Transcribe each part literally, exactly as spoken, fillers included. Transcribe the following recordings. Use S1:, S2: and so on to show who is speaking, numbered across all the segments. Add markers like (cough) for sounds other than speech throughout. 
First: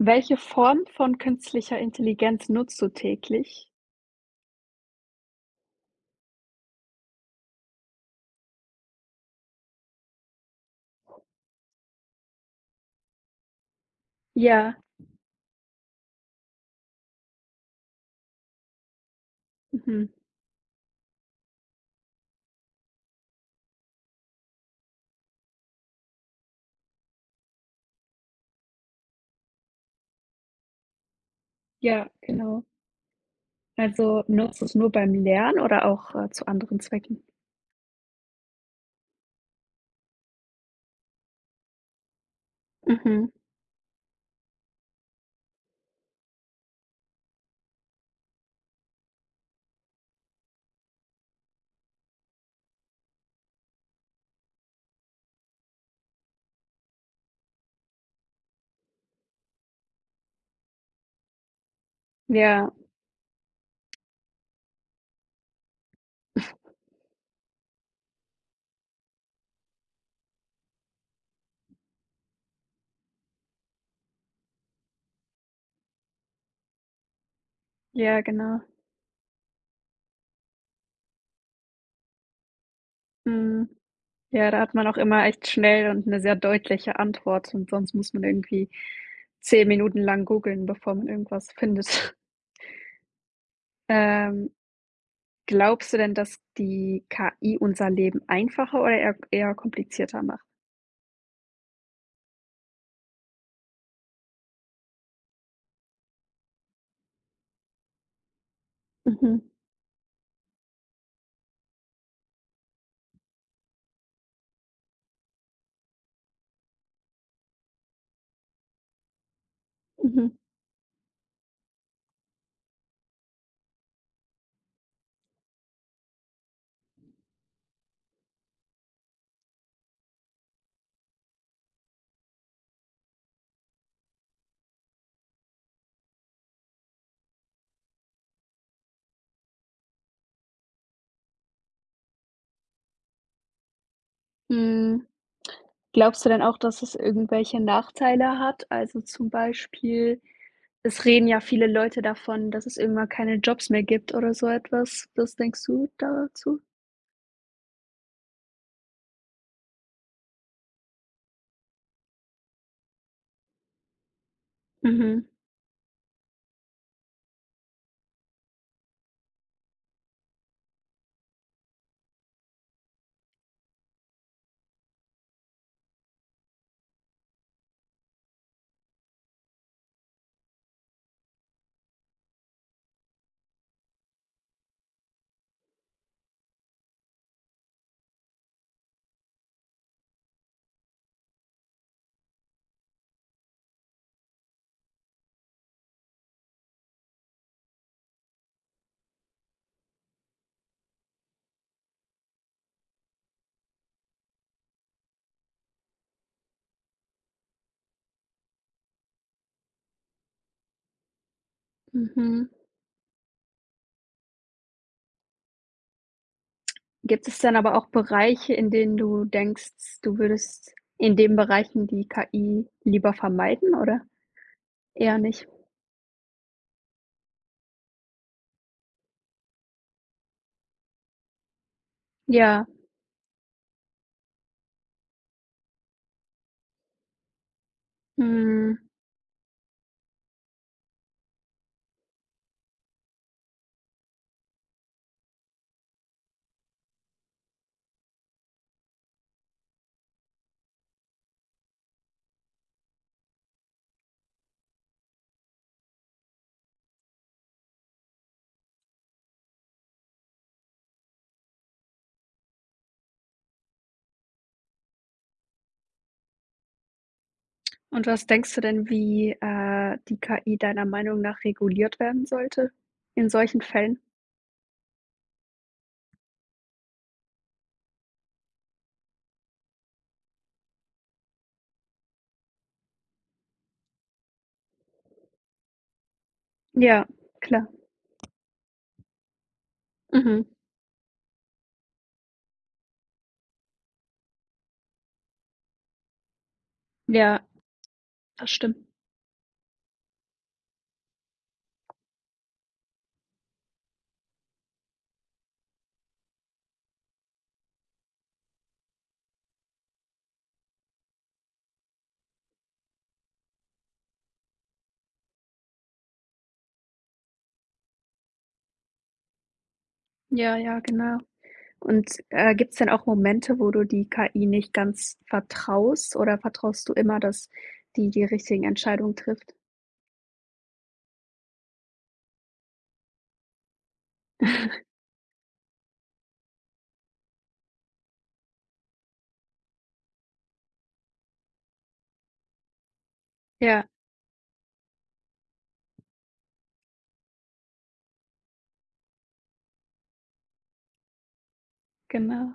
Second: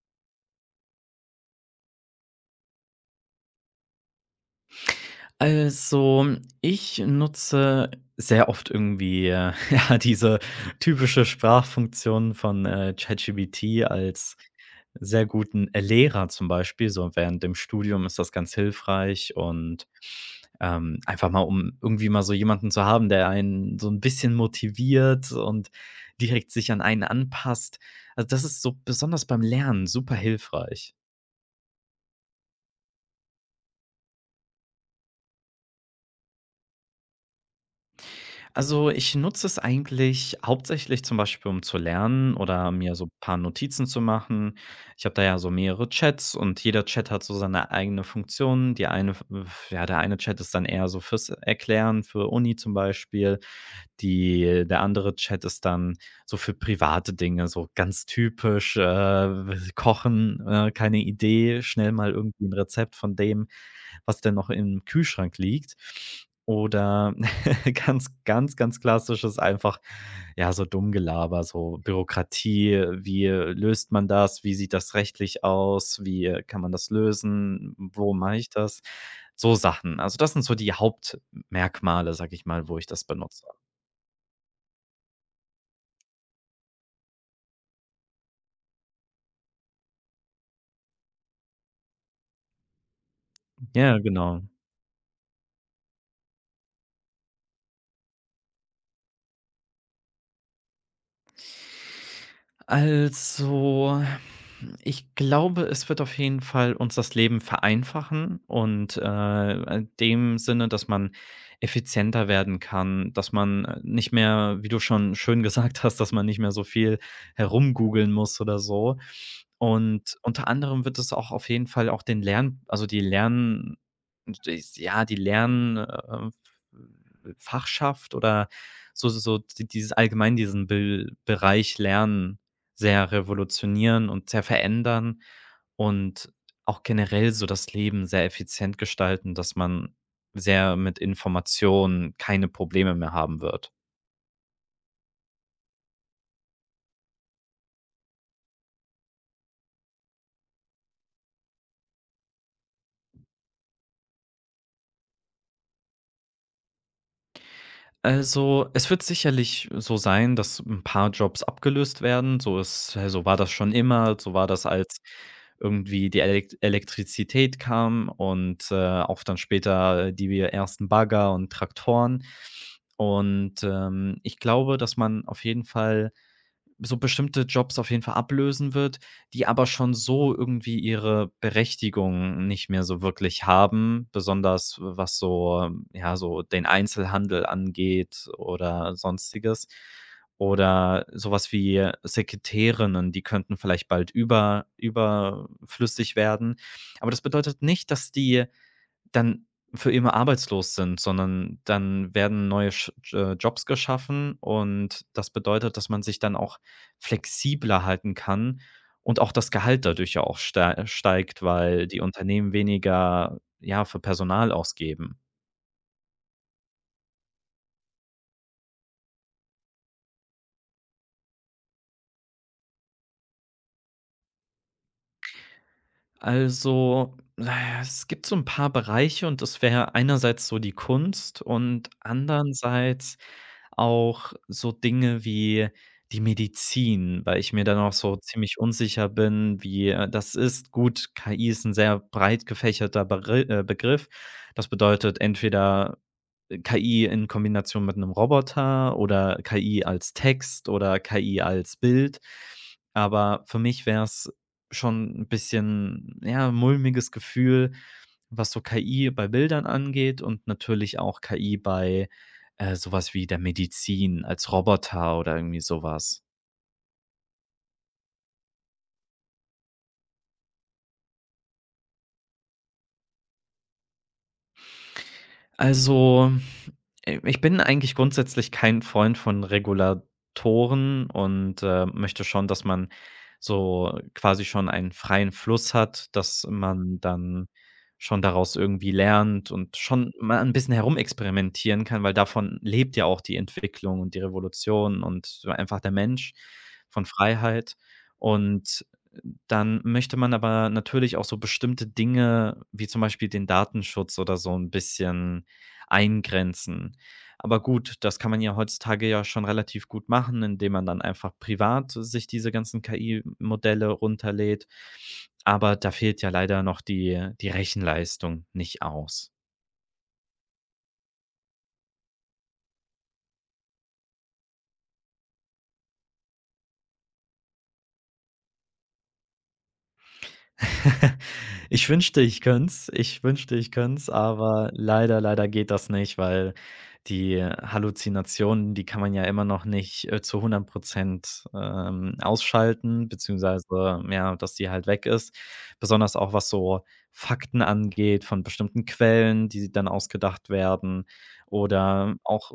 S1: Welche Form von künstlicher Intelligenz nutzt du täglich?
S2: Also, ich nutze sehr oft irgendwie, äh, (laughs) ja, diese typische Sprachfunktion von, äh, ChatGPT als
S1: Ja,
S2: sehr guten äh, Lehrer zum Beispiel. So während dem Studium ist das ganz hilfreich und,
S1: mhm,
S2: ähm, einfach mal, um irgendwie mal so jemanden zu haben, der einen so ein bisschen motiviert und direkt sich an einen anpasst. Also, das ist so besonders beim Lernen super hilfreich.
S1: ja, genau. Also, nutzt du es nur beim Lernen oder auch, äh, zu anderen Zwecken?
S2: Also, ich nutze es eigentlich hauptsächlich zum Beispiel, um zu lernen oder mir so ein
S1: Mhm,
S2: paar Notizen zu machen. Ich habe da ja so mehrere Chats und jeder Chat hat so seine eigene Funktion. Die eine ja, der eine Chat ist dann eher so fürs Erklären, für Uni zum Beispiel. Die der andere Chat ist dann so für private Dinge, so ganz typisch, äh, Kochen, äh, keine Idee, schnell mal irgendwie ein
S1: ja,
S2: Rezept von dem, was denn noch im Kühlschrank liegt. Oder (laughs) ganz, ganz, ganz klassisches einfach, ja, so dumm Gelaber, so Bürokratie. Wie löst man das? Wie sieht das rechtlich aus? Wie, äh, kann man das lösen? Wo
S1: ja,
S2: mache ich
S1: genau.
S2: das? So Sachen. Also, das sind so die Hauptmerkmale, sag ich mal, wo ich das benutze.
S1: Mhm. Ja, da hat man auch immer echt schnell und eine sehr deutliche Antwort und sonst muss man irgendwie zehn Minuten lang googeln, bevor man irgendwas findet. (laughs)
S2: Ja, genau.
S1: Ähm, Glaubst du denn, dass die K I unser Leben einfacher oder eher eher komplizierter macht?
S2: Also, ich glaube, es wird auf jeden Fall uns das Leben vereinfachen und,
S1: Mhm,
S2: äh, in dem Sinne, dass man effizienter werden kann, dass man, äh, nicht mehr, wie du schon schön (laughs) gesagt hast, dass man nicht mehr so viel herumgoogeln muss oder so. Und
S1: mhm.
S2: unter anderem wird es auch auf jeden Fall auch den Lern also, die Lern und das ja, die Lern äh, oder so so so die dieses allgemein diesen Bil Bereich Lernen sehr revolutionieren und sehr verändern und auch generell so das Leben sehr effizient gestalten, dass man sehr mit Informationen keine Probleme mehr haben wird.
S1: Hm. Glaubst du denn auch, dass es irgendwelche Nachteile hat? Also, zum Beispiel, es reden ja viele Leute davon, dass es irgendwann keine Jobs mehr gibt oder so etwas. Was denkst du dazu?
S2: Also, es wird sicherlich so sein, dass ein paar Jobs abgelöst werden. So ist so war das schon immer. So war das, als
S1: Mhm,
S2: irgendwie die Elekt Elektrizität kam und, äh, auch dann später die ersten Bagger und Traktoren. Und, ähm, ich glaube, dass man auf jeden Fall so bestimmte Jobs auf jeden Fall ablösen wird, die aber schon so irgendwie ihre Berechtigung nicht mehr so wirklich haben, besonders was so ähm, ja, so den Einzelhandel angeht oder Sonstiges. Oder sowas wie Sekretärinnen, die könnten vielleicht bald über überflüssig werden. Aber das bedeutet nicht, dass die dann für immer arbeitslos sind, sondern dann werden neue Sch äh, Jobs geschaffen, und das bedeutet, dass man sich dann auch flexibler halten kann und auch das Gehalt dadurch ja auch stei steigt, weil die
S1: mhm.
S2: Unternehmen weniger, ja, für Personal ausgeben.
S1: Gibt es dann aber auch Bereiche, in denen du denkst, du würdest in den Bereichen die K I lieber vermeiden oder eher nicht?
S2: Also, äh, es gibt so 'n paar Bereiche, und das wäre einerseits so die Kunst und
S1: Ja,
S2: andererseits auch so Dinge wie die Medizin, weil ich mir da noch so ziemlich
S1: mhm.
S2: unsicher bin, wie, äh, das ist. Gut, K I ist ein sehr breit gefächerter Begri äh, Begriff. Das bedeutet entweder K I in Kombination mit einem Roboter oder K I als Text oder K I als Bild. Aber für mich wäre es schon ein bisschen, ja, mulmiges Gefühl, was so K I bei Bildern angeht und natürlich auch K I bei, äh, so wie der Medizin als Roboter oder irgendwie sowas.
S1: Und was denkst du denn, wie, äh, die K I deiner Meinung nach reguliert werden sollte in solchen Fällen?
S2: Also, äh, ich bin eigentlich grundsätzlich kein Freund von Regulatoren und, äh, möchte schon, dass man so quasi schon einen freien Fluss hat, dass man
S1: Ja,
S2: dann
S1: klar.
S2: schon daraus irgendwie lernt und schon mal
S1: Mhm.
S2: ein bisschen herumexperimentieren kann, weil davon lebt ja auch die Entwicklung und die Revolution und so einfach der Mensch von
S1: Ja,
S2: Freiheit.
S1: das
S2: Und
S1: stimmt.
S2: dann möchte man aber natürlich auch so bestimmte Dinge, wie zum Beispiel den Datenschutz, oder so ein bisschen eingrenzen. Aber gut, das kann man ja heutzutage ja schon relativ gut machen, indem man dann einfach privat sich diese ganzen K I-Modelle runterlädt. Aber da fehlt ja leider noch die die Rechenleistung nicht aus.
S1: Ja, ja, genau. Und, äh, gibt's denn auch Momente, wo du die K I nicht ganz vertraust oder vertraust du immer, dass die die richtigen Entscheidungen trifft?
S2: (laughs) Ich wünschte, ich könnt's. Ich wünschte, ich könnt's, aber leider, leider geht das nicht, weil die Halluzinationen, die kann man ja immer noch nicht, äh, zu hundert Prozent ähm, ausschalten,
S1: Ja,
S2: beziehungsweise, ja, dass die halt weg ist. Besonders auch, was so Fakten angeht von bestimmten Quellen, die dann ausgedacht werden oder auch,
S1: genau.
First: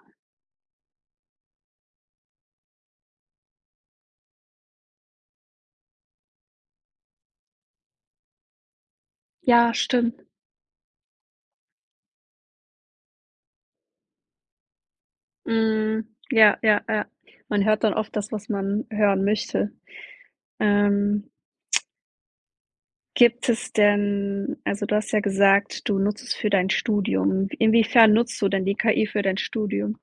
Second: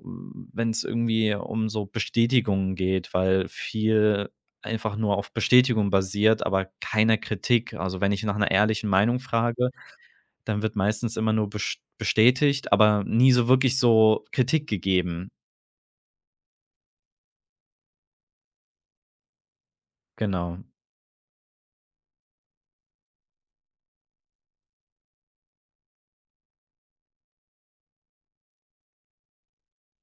S2: wenn es irgendwie um so Bestätigungen geht, weil viel einfach nur auf Bestätigung basiert, aber keiner Kritik. Also, wenn ich nach einer ehrlichen Meinung frage,
S1: Ja, stimmt.
S2: dann wird meistens immer nur best bestätigt, aber nie so wirklich so Kritik gegeben.
S1: Mhm. Ja, ja, ja. Man hört dann oft das, was man hören möchte.
S2: Genau.
S1: Ähm, gibt es denn, also, du hast ja gesagt, du nutzt es für dein Studium. Inwiefern nutzt du denn die K I für dein Studium?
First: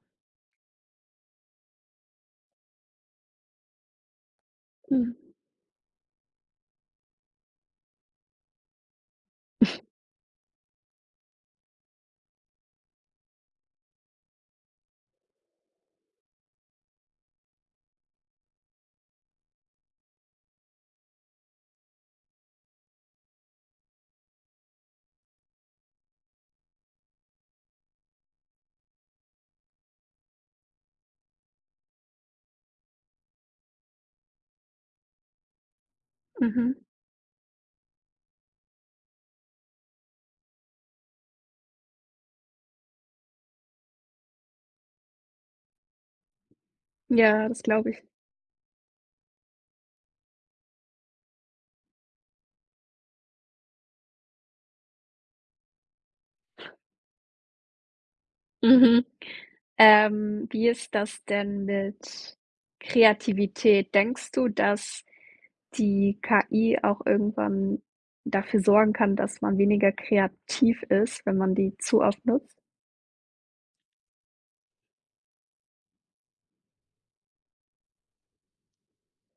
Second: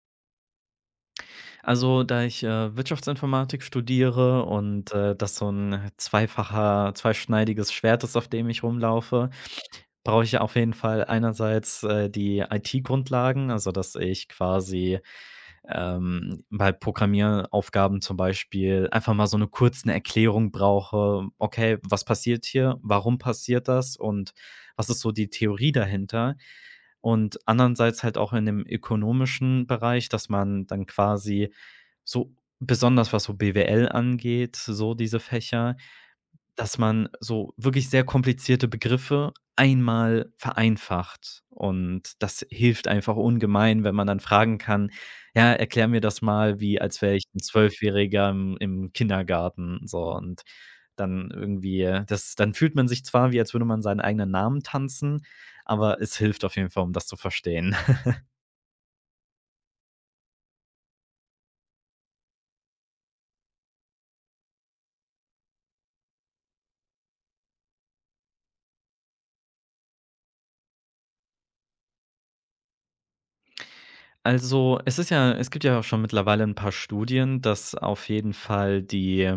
S2: Also, da ich, äh, Wirtschaftsinformatik studiere und, äh,
S1: Mhm.
S2: das so ein zweifacher zweischneidiges Schwert ist, auf dem ich rumlaufe,
S1: (laughs)
S2: brauche ich ja auf jeden Fall einerseits, äh, die I T-Grundlagen, also, dass ich quasi ähm, bei Programmieraufgaben zum Beispiel einfach mal so eine kurze Erklärung brauche: „Okay, was passiert hier? Warum passiert das? Und was ist so die Theorie dahinter?“ Und andererseits halt auch in dem ökonomischen Bereich, dass man dann quasi so besonders was so B W L angeht, so diese Fächer,
S1: Mhm.
S2: dass man so wirklich sehr komplizierte Begriffe einmal vereinfacht, und das hilft einfach ungemein, wenn man dann fragen kann: „Ja, erklär mir das mal, wie als wäre ich ein
S1: Ja, das glaube ich.
S2: Zwölfjähriger im im Kindergarten“, so, und dann irgendwie das dann fühlt man sich zwar, wie als würde man seinen eigenen Namen tanzen, aber es hilft auf jeden Fall, um das zu verstehen. (laughs)
S1: Mhm. Ähm, wie ist das denn mit Kreativität? Denkst du, dass die K I auch irgendwann dafür sorgen kann, dass man weniger kreativ ist, wenn man die zu oft nutzt?
S2: Also, es ist ja es gibt ja auch schon mittlerweile ein paar Studien, dass auf jeden Fall die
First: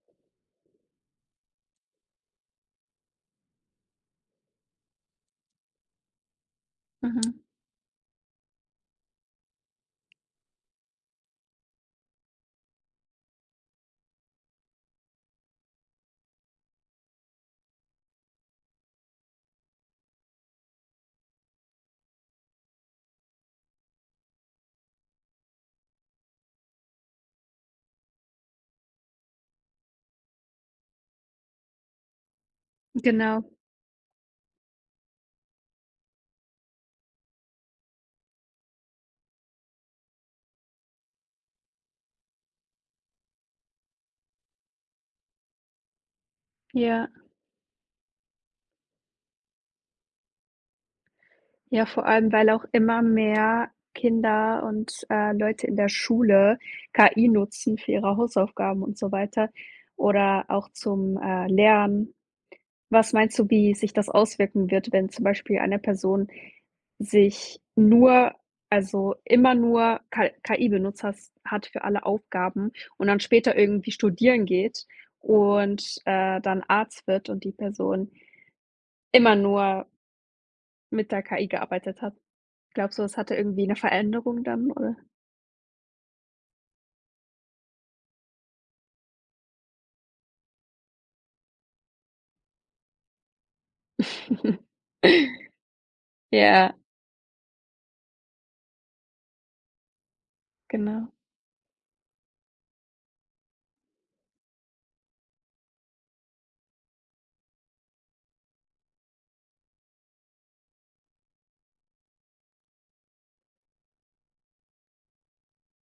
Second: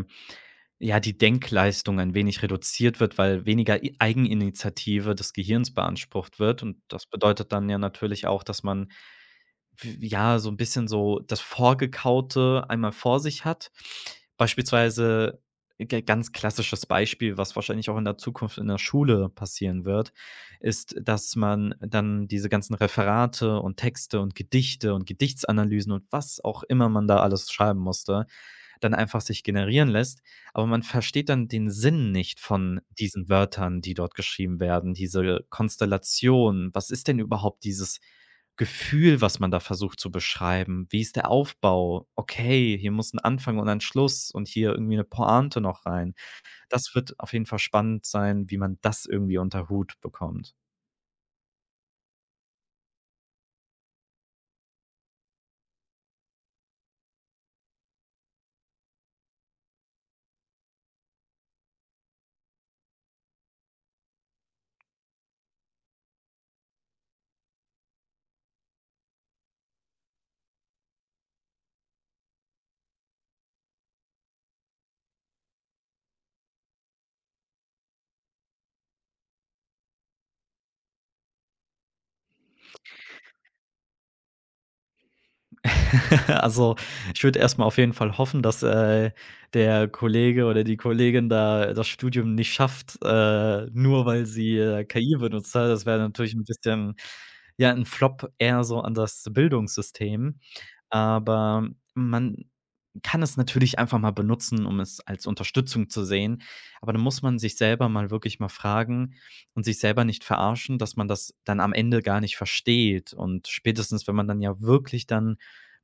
S2: ja, die Denkleistung ein wenig reduziert wird, weil weniger I Eigeninitiative des Gehirns beansprucht wird, und das
S1: Mhm,
S2: bedeutet dann ja natürlich auch, dass man w ja, so ein bisschen so das Vorgekaute einmal vor sich hat. Beispielsweise g ganz klassisches Beispiel, was wahrscheinlich auch in der Zukunft in der Schule passieren wird, ist, dass man dann diese ganzen Referate und Texte und Gedichte und Gedichtsanalysen und was auch immer man da alles schreiben musste, dann einfach sich generieren lässt. Aber man versteht dann den Sinn nicht von diesen
S1: genau.
S2: Wörtern, die dort geschrieben werden, diese Konstellation. Was ist denn überhaupt dieses Gefühl, was man da versucht zu beschreiben? Wie ist der Aufbau? Okay, hier muss ein Anfang und ein Schluss und hier irgendwie eine Pointe noch rein. Das
S1: Ja.
S2: wird auf jeden Fall spannend sein, wie man das irgendwie unter Hut bekommt.
S1: Ja, vor allem, weil auch immer mehr Kinder und, äh, Leute in der Schule K I nutzen für ihre Hausaufgaben und so weiter oder auch zum, äh, Lernen. Was meinst du, wie sich das auswirken wird, wenn zum Beispiel eine Person sich nur, also immer nur K KI-Benutzer hat für alle Aufgaben und dann später irgendwie studieren geht und, äh, dann Arzt wird und die Person immer nur mit der K I gearbeitet hat. Glaubst du, das hatte irgendwie eine Veränderung dann, oder?
S2: (laughs) Also, ich würde erst mal auf jeden Fall hoffen, dass, äh, der Kollege oder die Kollegin da das Studium nicht schafft, äh, nur weil sie,
S1: (laughs)
S2: äh, K I benutzt hat. Das wäre natürlich ein
S1: Ja,
S2: bisschen ja, ein Flop eher so an das Bildungssystem.
S1: genau.
S2: Aber man kann es natürlich einfach mal benutzen, um es als Unterstützung zu sehen. Aber dann muss man sich selber mal wirklich mal fragen und sich selber nicht verarschen, dass man das dann am Ende gar nicht versteht. Und spätestens, wenn man dann ja wirklich dann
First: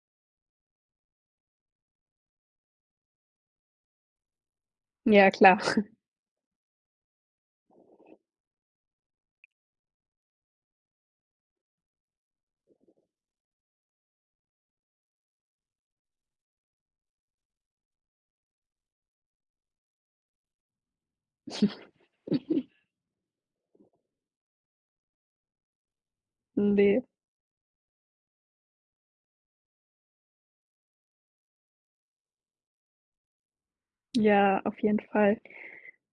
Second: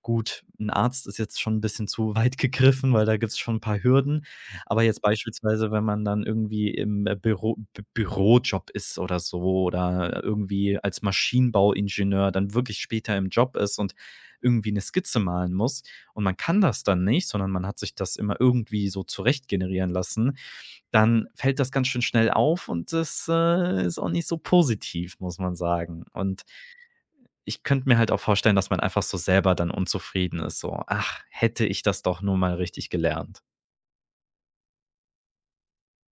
S2: gut, ein Arzt ist jetzt schon ein bisschen zu weit (laughs) gegriffen, weil da gibt's schon 'n paar Hürden. Aber jetzt
S1: Ja, klar.
S2: beispielsweise, wenn
S1: (laughs)
S2: man dann irgendwie im, äh, Büro Bü Bürojob ist oder so oder irgendwie als Maschinenbauingenieur dann wirklich später im Job ist und irgendwie 'ne Skizze malen muss und man kann das dann nicht, sondern man hat sich das immer irgendwie so zurecht generieren lassen, dann fällt das ganz schön schnell auf, und das, äh, ist auch nicht so positiv, muss man sagen. Und
S1: Ne,
S2: ich könnte mir halt auch vorstellen, dass man einfach so selber dann unzufrieden ist, so: „Ach, hätte ich das doch nur mal richtig gelernt.“
S1: ja, auf jeden Fall.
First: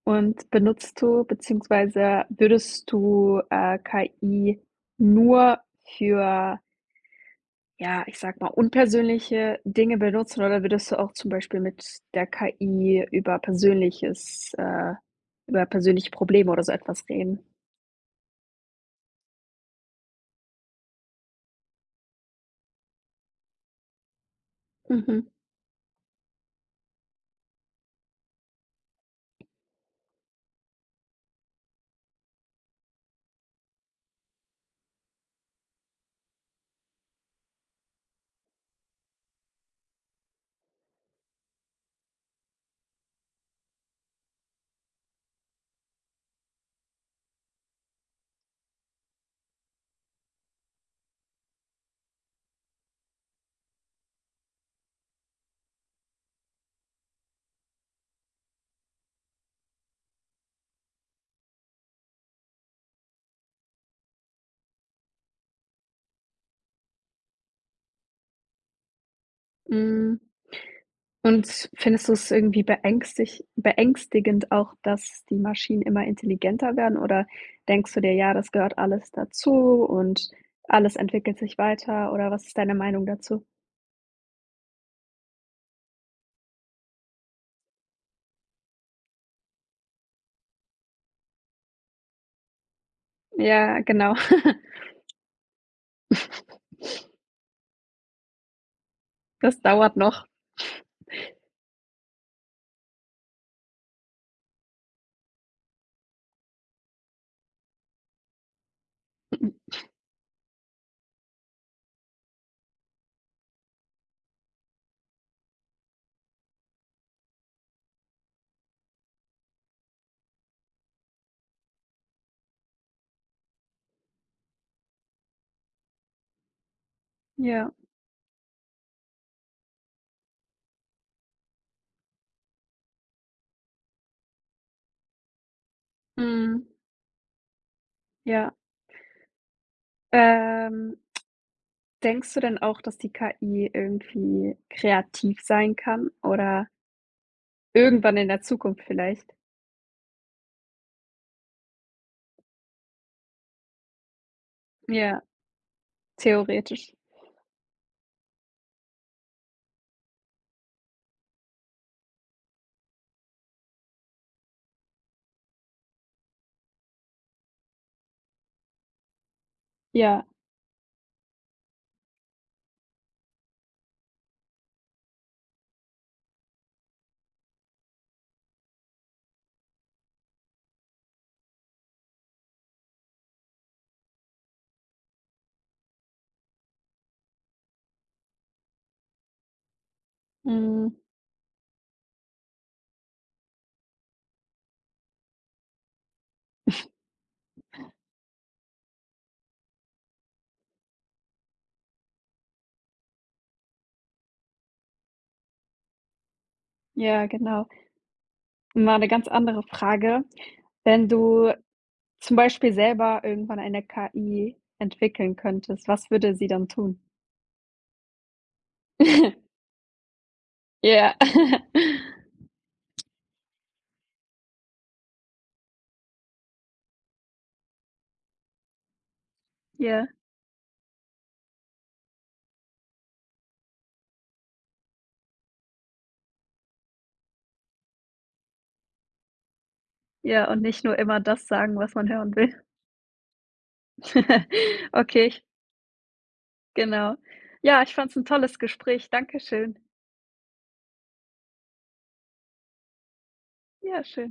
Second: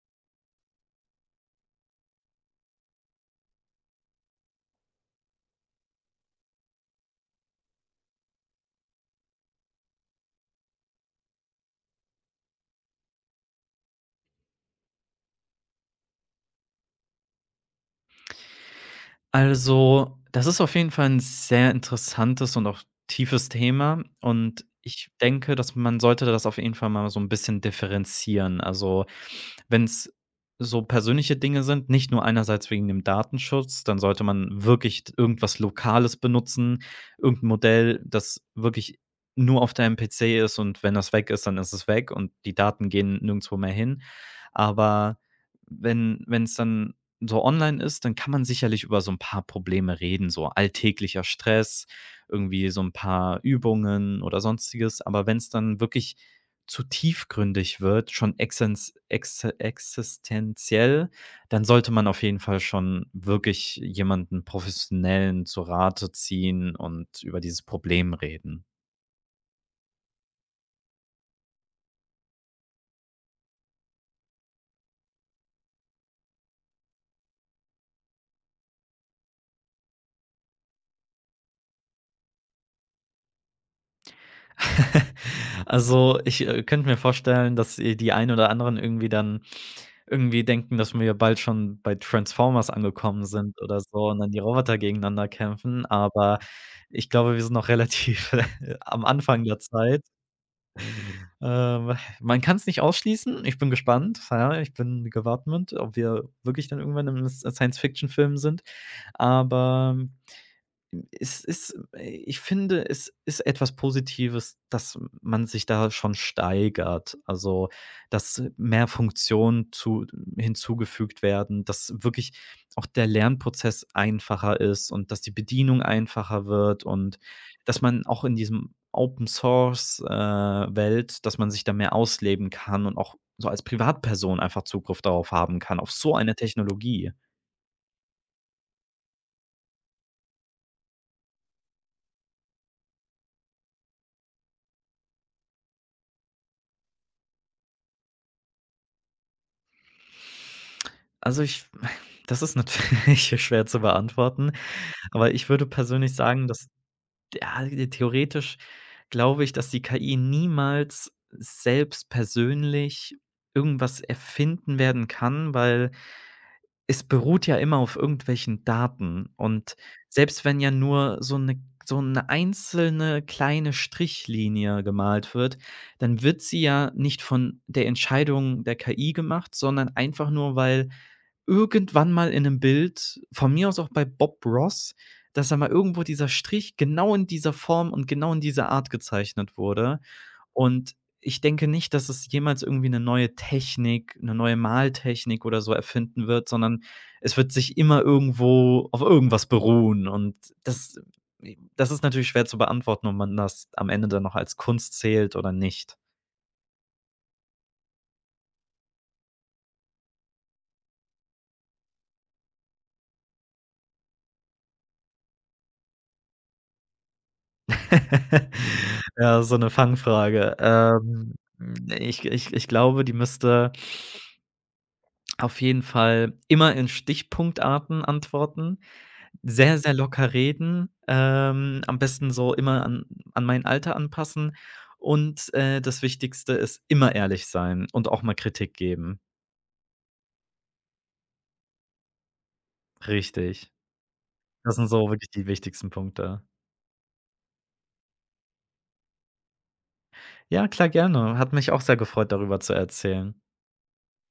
S1: Und benutzt du beziehungsweise würdest du, äh, K I nur für, ja, ich sag mal, unpersönliche Dinge benutzen oder würdest du auch zum Beispiel mit der K I über persönliches äh, über persönliche Probleme oder so etwas reden?
S2: Also, das ist auf jeden Fall ein sehr interessantes und auch tiefes Thema, und ich
S1: Mhm.
S2: denke, dass man sollte das auf jeden Fall mal so ein bisschen differenzieren. Also, wenn es so persönliche Dinge sind, nicht nur einerseits wegen dem Datenschutz, dann sollte man wirklich irgendwas Lokales benutzen, irgendein Modell, das wirklich nur auf deinem P C ist, und wenn das weg ist, dann ist es weg und die Daten gehen nirgendwo mehr hin. Aber wenn wenn es dann so online ist, dann kann man sicherlich über so 'n paar Probleme reden, so alltäglicher Stress, irgendwie so 'n paar Übungen oder Sonstiges. Aber wenn's dann wirklich zu tiefgründig wird, schon exens exe existenziell, dann sollte man auf jeden Fall schon wirklich jemanden Professionellen zu Rate ziehen und über dieses Problem reden.
S1: Hm, und findest du es irgendwie beängstig beängstigend auch, dass die Maschinen immer intelligenter werden oder denkst du dir: „Ja, das gehört alles dazu und alles entwickelt sich weiter", oder was ist deine Meinung dazu?
S2: (laughs) Also, ich, äh, könnte mir vorstellen, dass, äh, die einen oder anderen irgendwie dann irgendwie denken, dass wir bald schon bei Transformers angekommen sind oder
S1: Ja,
S2: so
S1: genau.
S2: und dann die Roboter
S1: (laughs)
S2: gegeneinander kämpfen, aber ich glaube, wir sind noch relativ (laughs) am Anfang der
S1: Das dauert
S2: Zeit.
S1: noch.
S2: Ähm, Man kann es nicht ausschließen. Ich bin gespannt. Ja, ich bin gewappnet, ob wir wirklich dann irgendwann im S Science-Fiction-Film sind. Aber es ist äh, ich finde, es ist etwas Positives, dass man sich da schon steigert. Also, dass mehr Funktionen zu hinzugefügt werden, dass wirklich auch der Lernprozess einfacher ist und dass die Bedienung einfacher wird und
S1: Ja.
S2: dass man auch in diesem Open Source, äh, Welt, dass man sich da mehr ausleben kann und auch so als Privatperson einfach Zugriff darauf haben kann, auf so eine
S1: Mhm.
S2: Technologie.
S1: Ja. Ähm, denkst du denn auch, dass die K I irgendwie kreativ sein kann oder irgendwann in der Zukunft vielleicht?
S2: Also, ich (laughs) das ist natürlich (laughs) schwer zu beantworten,
S1: Ja,
S2: aber ich würde persönlich sagen, dass
S1: theoretisch.
S2: ja, theoretisch glaube ich, dass die K I niemals selbst persönlich irgendwas erfinden werden kann, weil es beruht ja immer auf irgendwelchen Daten. Und
S1: Ja,
S2: selbst wenn ja nur so eine so eine einzelne kleine Strichlinie gemalt wird, dann wird sie ja nicht von der Entscheidung der K I gemacht, sondern einfach nur, weil irgendwann mal in einem Bild, von mir aus auch bei Bob Ross, dass da mal irgendwo dieser Strich genau in dieser Form und genau in dieser Art gezeichnet wurde.
S1: mhm,
S2: Und ich denke nicht, dass es jemals irgendwie 'ne neue Technik, 'ne neue Maltechnik oder so erfinden wird, sondern es wird sich immer irgendwo auf irgendwas beruhen. Und das äh, das ist natürlich schwer zu beantworten, ob man das am Ende dann noch als Kunst zählt oder nicht.
S1: ja, genau. Mal 'ne ganz andere Frage. Wenn du zum Beispiel selber irgendwann eine K I entwickeln könntest, was würde sie dann tun?
S2: (laughs) Ja, so
S1: (laughs)
S2: eine Fangfrage.
S1: Ja.
S2: Ähm, ich ich ich glaube, die müsste auf jeden Fall immer in Stichpunktarten antworten, sehr, sehr
S1: Ja,
S2: locker reden, ähm, am besten so immer an an mein Alter anpassen und, äh, das Wichtigste ist immer ehrlich sein und auch mal Kritik geben.
S1: ja, und nicht nur immer das sagen, was man hören will.
S2: Richtig. Das sind
S1: (laughs)
S2: so wirklich
S1: Okay,
S2: die wichtigsten Punkte.
S1: genau. Ja, ich fand's 'n tolles Gespräch. Dankeschön.
S2: Ja, klar, gerne. Hat mich auch sehr gefreut, darüber zu erzählen.
S1: Ja, schön.